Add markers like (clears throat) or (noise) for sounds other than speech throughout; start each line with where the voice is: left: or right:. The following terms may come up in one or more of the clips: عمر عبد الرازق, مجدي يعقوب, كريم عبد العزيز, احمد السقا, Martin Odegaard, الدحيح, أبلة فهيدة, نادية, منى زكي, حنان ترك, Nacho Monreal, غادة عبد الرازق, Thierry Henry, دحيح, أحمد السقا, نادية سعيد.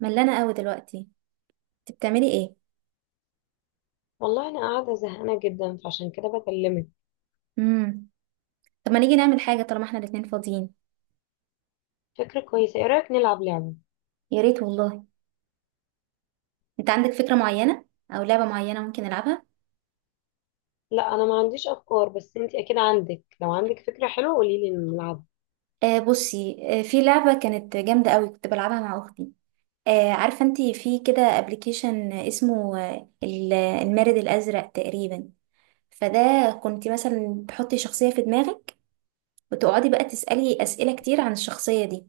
right: ملانة قوي دلوقتي. انت بتعملي ايه؟
left: والله انا قاعده زهقانه جدا، فعشان كده بكلمك.
right: امم طب ما نيجي نعمل حاجة طالما احنا الاتنين فاضيين.
left: فكره كويسه، ايه رايك نلعب لعبه؟
right: يا ريت والله. انت عندك فكرة معينة او لعبة معينة ممكن نلعبها؟
left: لا، انا ما عنديش افكار، بس انت اكيد عندك. لو عندك فكره حلوه قولي لي نلعب.
right: آه بصي، في لعبة كانت جامدة قوي كنت بلعبها مع اختي. آه، عارفة انت في كده ابلكيشن اسمه المارد الازرق تقريبا؟ فده كنت مثلا تحطي شخصية في دماغك وتقعدي بقى تسألي أسئلة كتير عن الشخصية دي.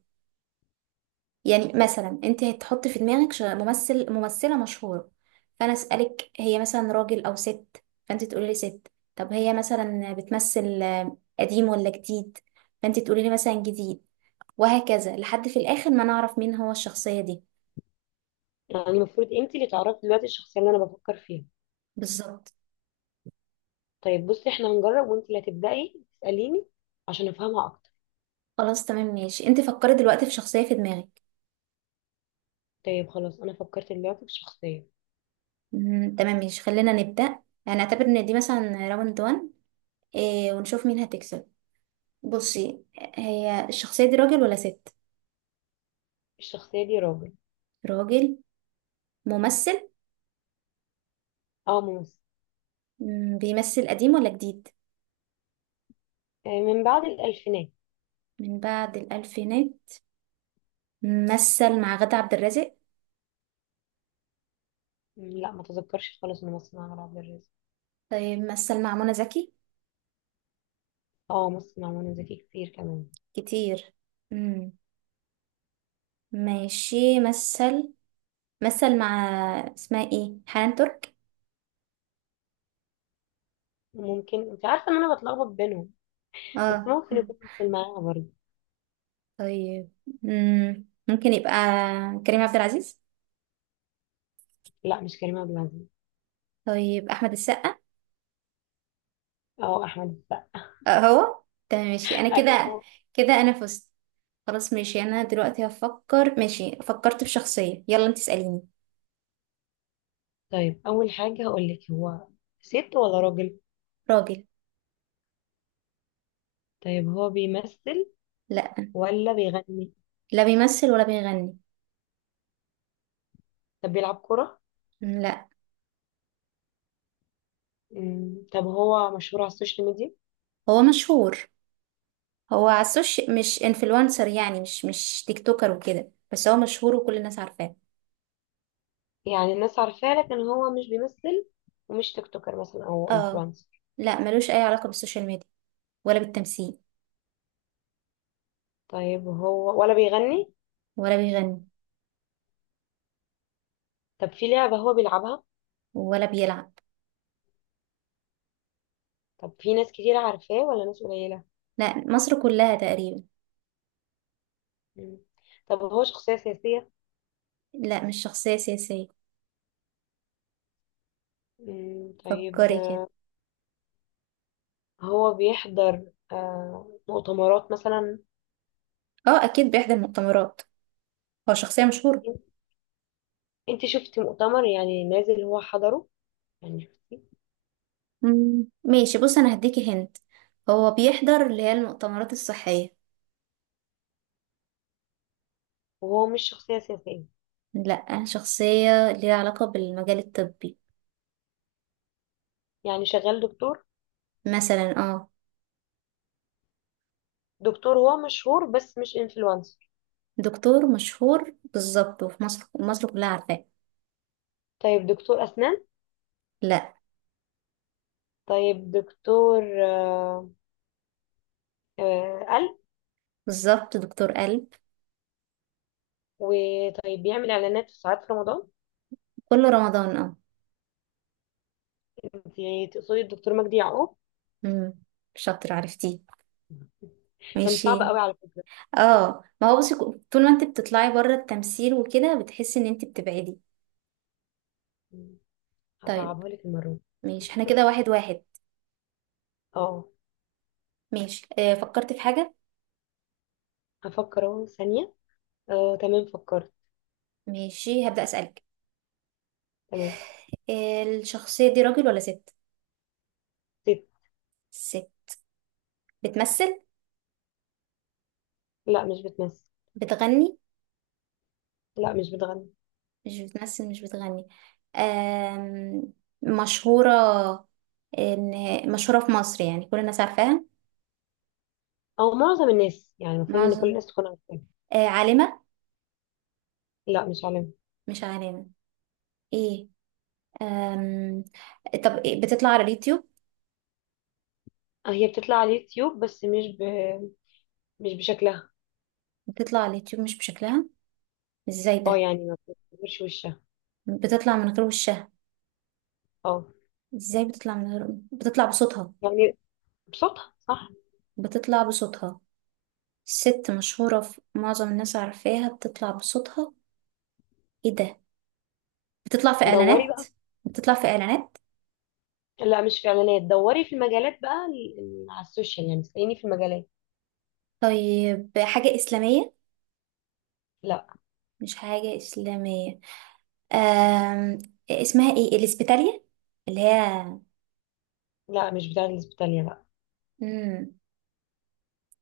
right: يعني مثلا انت هتحطي في دماغك ممثل، ممثلة مشهورة. فانا اسألك هي مثلا راجل او ست، فانت تقولي لي ست. طب هي مثلا بتمثل قديم ولا جديد؟ فانت تقولي لي مثلا جديد. وهكذا لحد في الاخر ما نعرف مين هو الشخصية دي.
left: يعني المفروض انت اللي تعرفي دلوقتي الشخصيه اللي انا بفكر فيها.
right: بالظبط.
left: طيب بصي، احنا هنجرب وانت اللي هتبداي تساليني عشان افهمها اكتر.
right: خلاص تمام ماشي، انت فكري دلوقتي في شخصية في دماغك.
left: طيب خلاص، انا فكرت دلوقتي في شخصيه.
right: تمام ماشي خلينا نبدأ. هنعتبر ان دي مثلا راوند 1. إيه، ونشوف مين هتكسب. بصي، هي الشخصية دي راجل ولا ست؟
left: الشخصيه دي راجل.
right: راجل. ممثل.
left: اه، ممثل.
right: بيمثل قديم ولا جديد؟
left: من بعد الالفينات.
right: من بعد الألفينات. مثل مع غادة عبد الرازق؟
left: مم، لا ما تذكرش خالص، ممثل مع عمر عبد الرازق.
right: طيب مثل مع منى زكي؟
left: اه، ممثل مع منى زكي كتير كمان.
right: كتير. مم. ماشي، مثل، مثل مع، اسمها ايه، حنان ترك؟
left: ممكن انت عارفه ان انا بتلخبط بينهم، بس
right: اه.
left: ممكن يكون ممثل معاها برضه.
right: طيب. مم. ممكن يبقى كريم عبد العزيز؟
left: لا، مش كريم عبد العزيز.
right: طيب أحمد السقا؟
left: اه، احمد السقا.
right: آه هو. تمام ماشي، أنا
left: (laughs)
right: كده.
left: ايوه.
right: كده أنا فزت. خلاص ماشي، أنا دلوقتي هفكر. ماشي فكرت في شخصية، يلا انت اسأليني.
left: طيب، اول حاجه هقول لك، هو ست ولا راجل؟
right: راجل.
left: طيب هو بيمثل
right: لا.
left: ولا بيغني؟
right: لا بيمثل ولا بيغني.
left: طب بيلعب كره؟
right: لا
left: طب هو مشهور على السوشيال ميديا؟
right: هو مشهور. هو على السوشيال مش انفلونسر، يعني مش تيك توكر وكده، بس هو مشهور وكل الناس عارفاه.
left: يعني الناس عارفاه لكن هو مش بيمثل، ومش تيك توكر مثلا او
right: اه.
left: انفلونسر.
right: لا، ملوش اي علاقة بالسوشيال ميديا ولا بالتمثيل.
left: طيب هو ولا بيغني؟
right: ولا بيغني.
left: طب في لعبه هو بيلعبها؟
right: ولا بيلعب.
left: طب في ناس كتير عارفاه ولا ناس قليله؟
right: لا، مصر كلها تقريبا.
left: مم. طب هو شخصيه سياسيه؟
right: لا، مش شخصية سياسية.
left: مم، طيب.
right: فكري كده.
left: هو بيحضر مؤتمرات مثلا؟
right: اه اكيد بيحضر مؤتمرات. هو شخصية مشهورة.
left: انت شفتي مؤتمر يعني نازل هو حضره؟ يعني شفتي؟
right: مم. ماشي بص، انا هديكي هنت. هو بيحضر اللي هي المؤتمرات الصحية.
left: وهو مش شخصية سياسية؟
right: لا، شخصية ليها علاقة بالمجال الطبي.
left: يعني شغال دكتور؟
right: مثلا اه.
left: دكتور هو مشهور بس مش انفلونسر.
right: دكتور مشهور بالظبط، وفي مصر كلها عارفاه.
left: طيب، دكتور أسنان؟
right: لا.
left: طيب، دكتور قلب؟
right: بالظبط، دكتور قلب.
left: وطيب بيعمل إعلانات في ساعات في رمضان؟
right: كل رمضان اه.
left: انت تقصدي الدكتور مجدي يعقوب؟
right: امم. شاطر، عرفتيه.
left: كان صعب
right: ماشي.
left: قوي على فكرة.
right: اه ما هو بصي، طول ما انت بتطلعي بره التمثيل وكده بتحسي ان انت بتبعدي. طيب.
left: هصعبها لك المرة دي.
right: ماشي احنا كده
left: (laughs)
right: واحد واحد.
left: اه.
right: ماشي آه فكرت في حاجة.
left: هفكر اهو ثانية. اه، تمام، فكرت.
right: ماشي هبدأ أسألك.
left: تمام.
right: آه الشخصية دي راجل ولا ست؟ ست. بتمثل؟
left: لا، مش بتمثل.
right: بتغني؟
left: لا، مش بتغني.
right: مش بتمثل مش بتغني. آم، مشهورة؟ إن مشهورة في مصر يعني كل الناس عارفاها؟
left: او معظم الناس، يعني المفروض ان كل
right: معظم.
left: الناس تكون عارفاها.
right: عالمة؟
left: لا، مش عالمة.
right: مش عالمة. إيه؟ آم، طب إيه؟ بتطلع على اليوتيوب؟
left: هي بتطلع على اليوتيوب بس مش بشكلها.
right: بتطلع على اليوتيوب مش بشكلها. إزاي
left: اه،
right: ده؟
left: يعني ما بتظهرش وشها.
right: بتطلع من غير وشها.
left: اه.
right: إزاي بتطلع من غير؟ بتطلع بصوتها.
left: يعني، بصوتها صح.
right: بتطلع بصوتها. ست مشهورة في معظم الناس عارفاها، بتطلع بصوتها. إيه ده؟ بتطلع في
left: دوري
right: إعلانات؟
left: بقى.
right: بتطلع في إعلانات؟
left: لا، مش في اعلانات، دوري في المجالات بقى على السوشيال، يعني اسأليني في المجالات.
right: طيب حاجة إسلامية؟
left: لا.
right: مش حاجة إسلامية. أم... اسمها إيه، الإسبيتالية اللي هي.
left: لا، مش بتاع الاسبيتاليا، لا.
right: مم.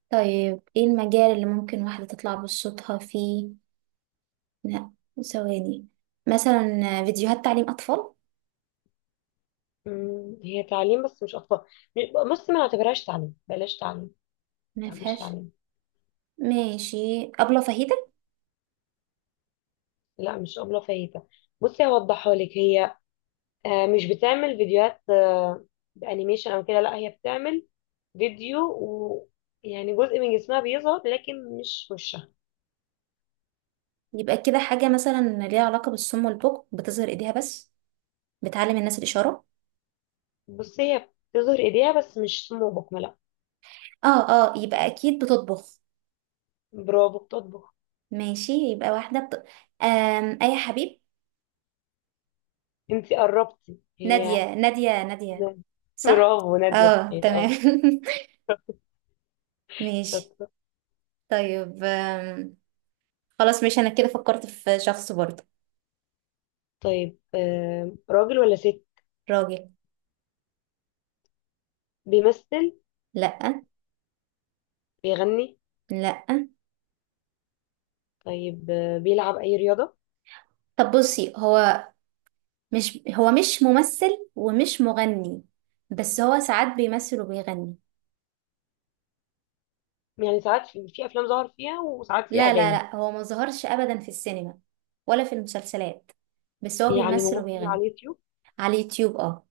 right: طيب إيه المجال اللي ممكن واحدة تطلع بصوتها فيه؟ لا. ثواني. مثلا فيديوهات تعليم أطفال؟
left: هي تعليم بس مش اطفال. بصي، ما نعتبرهاش تعليم، بلاش تعليم.
right: ما
left: لا، مش
right: فيهاش.
left: تعليم.
right: ماشي، أبلة فهيدة؟
left: لا، مش ابله فايته. بصي، هوضحها لك. هي مش بتعمل فيديوهات بانيميشن او كده، لا هي بتعمل فيديو و... يعني جزء من جسمها بيظهر لكن مش وشها.
right: يبقى كده حاجة مثلا ليها علاقة بالصم والبكم، بتظهر إيديها بس، بتعلم الناس الإشارة.
left: بصي، هي بتظهر ايديها بس، مش سمو بكمة، لا.
right: اه اه، يبقى أكيد بتطبخ.
left: برافو، بتطبخ.
right: ماشي، يبقى واحدة أي حبيب.
left: انتي قربتي، هي.
right: نادية، نادية، نادية.
left: (laughs)
right: صح.
left: برافو، نادية
right: اه
left: سعيد،
right: تمام.
left: اه.
right: (laughs) ماشي.
left: شاطرة.
right: طيب خلاص ماشي، انا كده فكرت في شخص برضه.
left: طيب، راجل ولا ست؟
right: راجل.
left: بيمثل؟
right: لا.
left: بيغني؟
right: لا.
left: طيب، بيلعب اي رياضة؟
right: طب بصي هو، مش ممثل ومش مغني، بس هو ساعات بيمثل وبيغني.
left: يعني ساعات في افلام ظهر فيها، وساعات في
right: لا لا
left: اغاني؟
right: لا، هو ما ظهرش ابدا في السينما ولا في المسلسلات، بس هو
left: يعني
right: بيمثل
left: ممثل
right: وبيغني
left: على اليوتيوب؟
right: على اليوتيوب. اه،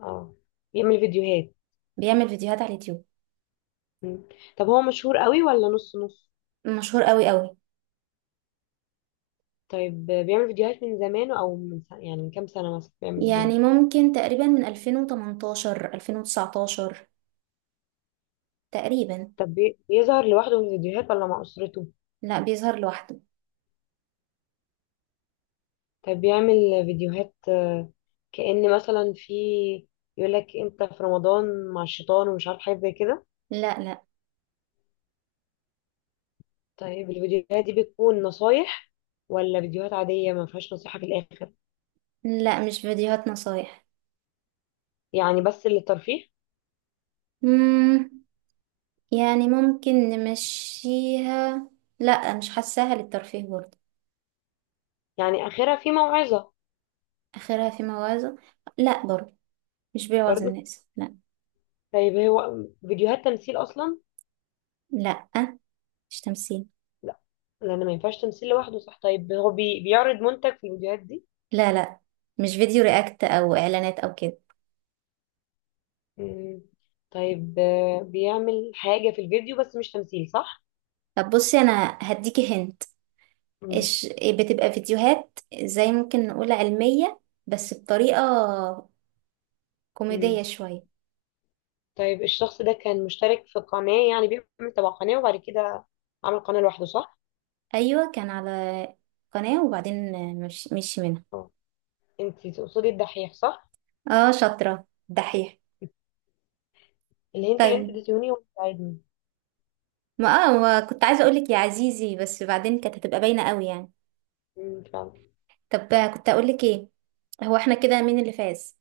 left: اه. بيعمل فيديوهات؟
right: بيعمل فيديوهات على اليوتيوب.
left: مم. طب هو مشهور قوي ولا نص نص؟
right: مشهور قوي قوي.
left: طيب، بيعمل فيديوهات من زمان او من سنة، يعني من كام سنة مثلا بيعمل فيديوهات؟
right: يعني ممكن تقريبا من 2018 2019 تقريبا.
left: طب بيظهر لوحده في الفيديوهات ولا مع أسرته؟
right: لا، بيظهر لوحده.
left: طب بيعمل فيديوهات كأن مثلا في، يقول لك انت في رمضان مع الشيطان ومش عارف حاجة زي كده؟
right: لا لا
left: طيب، الفيديوهات دي بتكون نصايح ولا فيديوهات عادية ما فيهاش نصيحة في الآخر؟
right: لا، مش فيديوهات نصايح.
left: يعني بس للترفيه؟
right: مم. يعني ممكن نمشيها. لا، مش حاساها للترفيه برضه.
left: يعني آخرها في موعظة؟
right: اخرها في موازة. لا برضه. مش بيوعظ
left: برضه؟
right: الناس، لا.
left: طيب هو فيديوهات تمثيل أصلا؟
right: لا. مش تمثيل.
left: لا. لان ما ينفعش تمثيل لوحده، صح. طيب، هو بيعرض منتج في الفيديوهات دي؟
right: لا لا، مش فيديو رياكت او اعلانات او كده.
left: مم. طيب، بيعمل حاجة في الفيديو بس مش تمثيل، صح؟
right: طب بصي، انا هديكي هنت.
left: مم.
right: إش بتبقى فيديوهات زي ممكن نقول علمية، بس بطريقة
left: مم.
right: كوميدية شوية.
left: طيب، الشخص ده كان مشترك في قناة، يعني بيعمل تبع قناة، وبعد كده عمل قناة لوحده، صح؟
right: ايوه، كان على قناة وبعدين، مش منها.
left: اه. انت تقصدي الدحيح، صح؟
right: اه. شاطرة، دحيح.
left: الهنت اللي انت
right: طيب.
left: اديتيهوني هو ساعدني.
right: ما اه ما كنت عايزة اقولك يا عزيزي، بس بعدين كانت هتبقى باينة قوي يعني.
left: مم، فعلا.
right: طب كنت اقولك ايه. هو احنا كده مين اللي فاز؟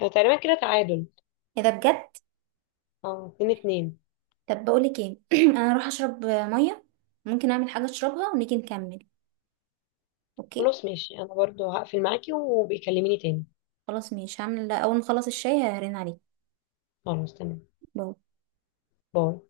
left: تقريبا كده تعادل.
right: ايه ده بجد؟
left: اه، 2-2.
right: طب بقولك ايه (clears throat) انا اروح اشرب مية. ممكن اعمل حاجة اشربها ونيجي نكمل. اوكي.
left: خلاص ماشي، انا برضو هقفل معاكي وبيكلميني تاني.
right: خلاص ماشي، هعمل اول ما اخلص الشاي هرن عليك.
left: خلاص، تمام.
right: باي.
left: باي.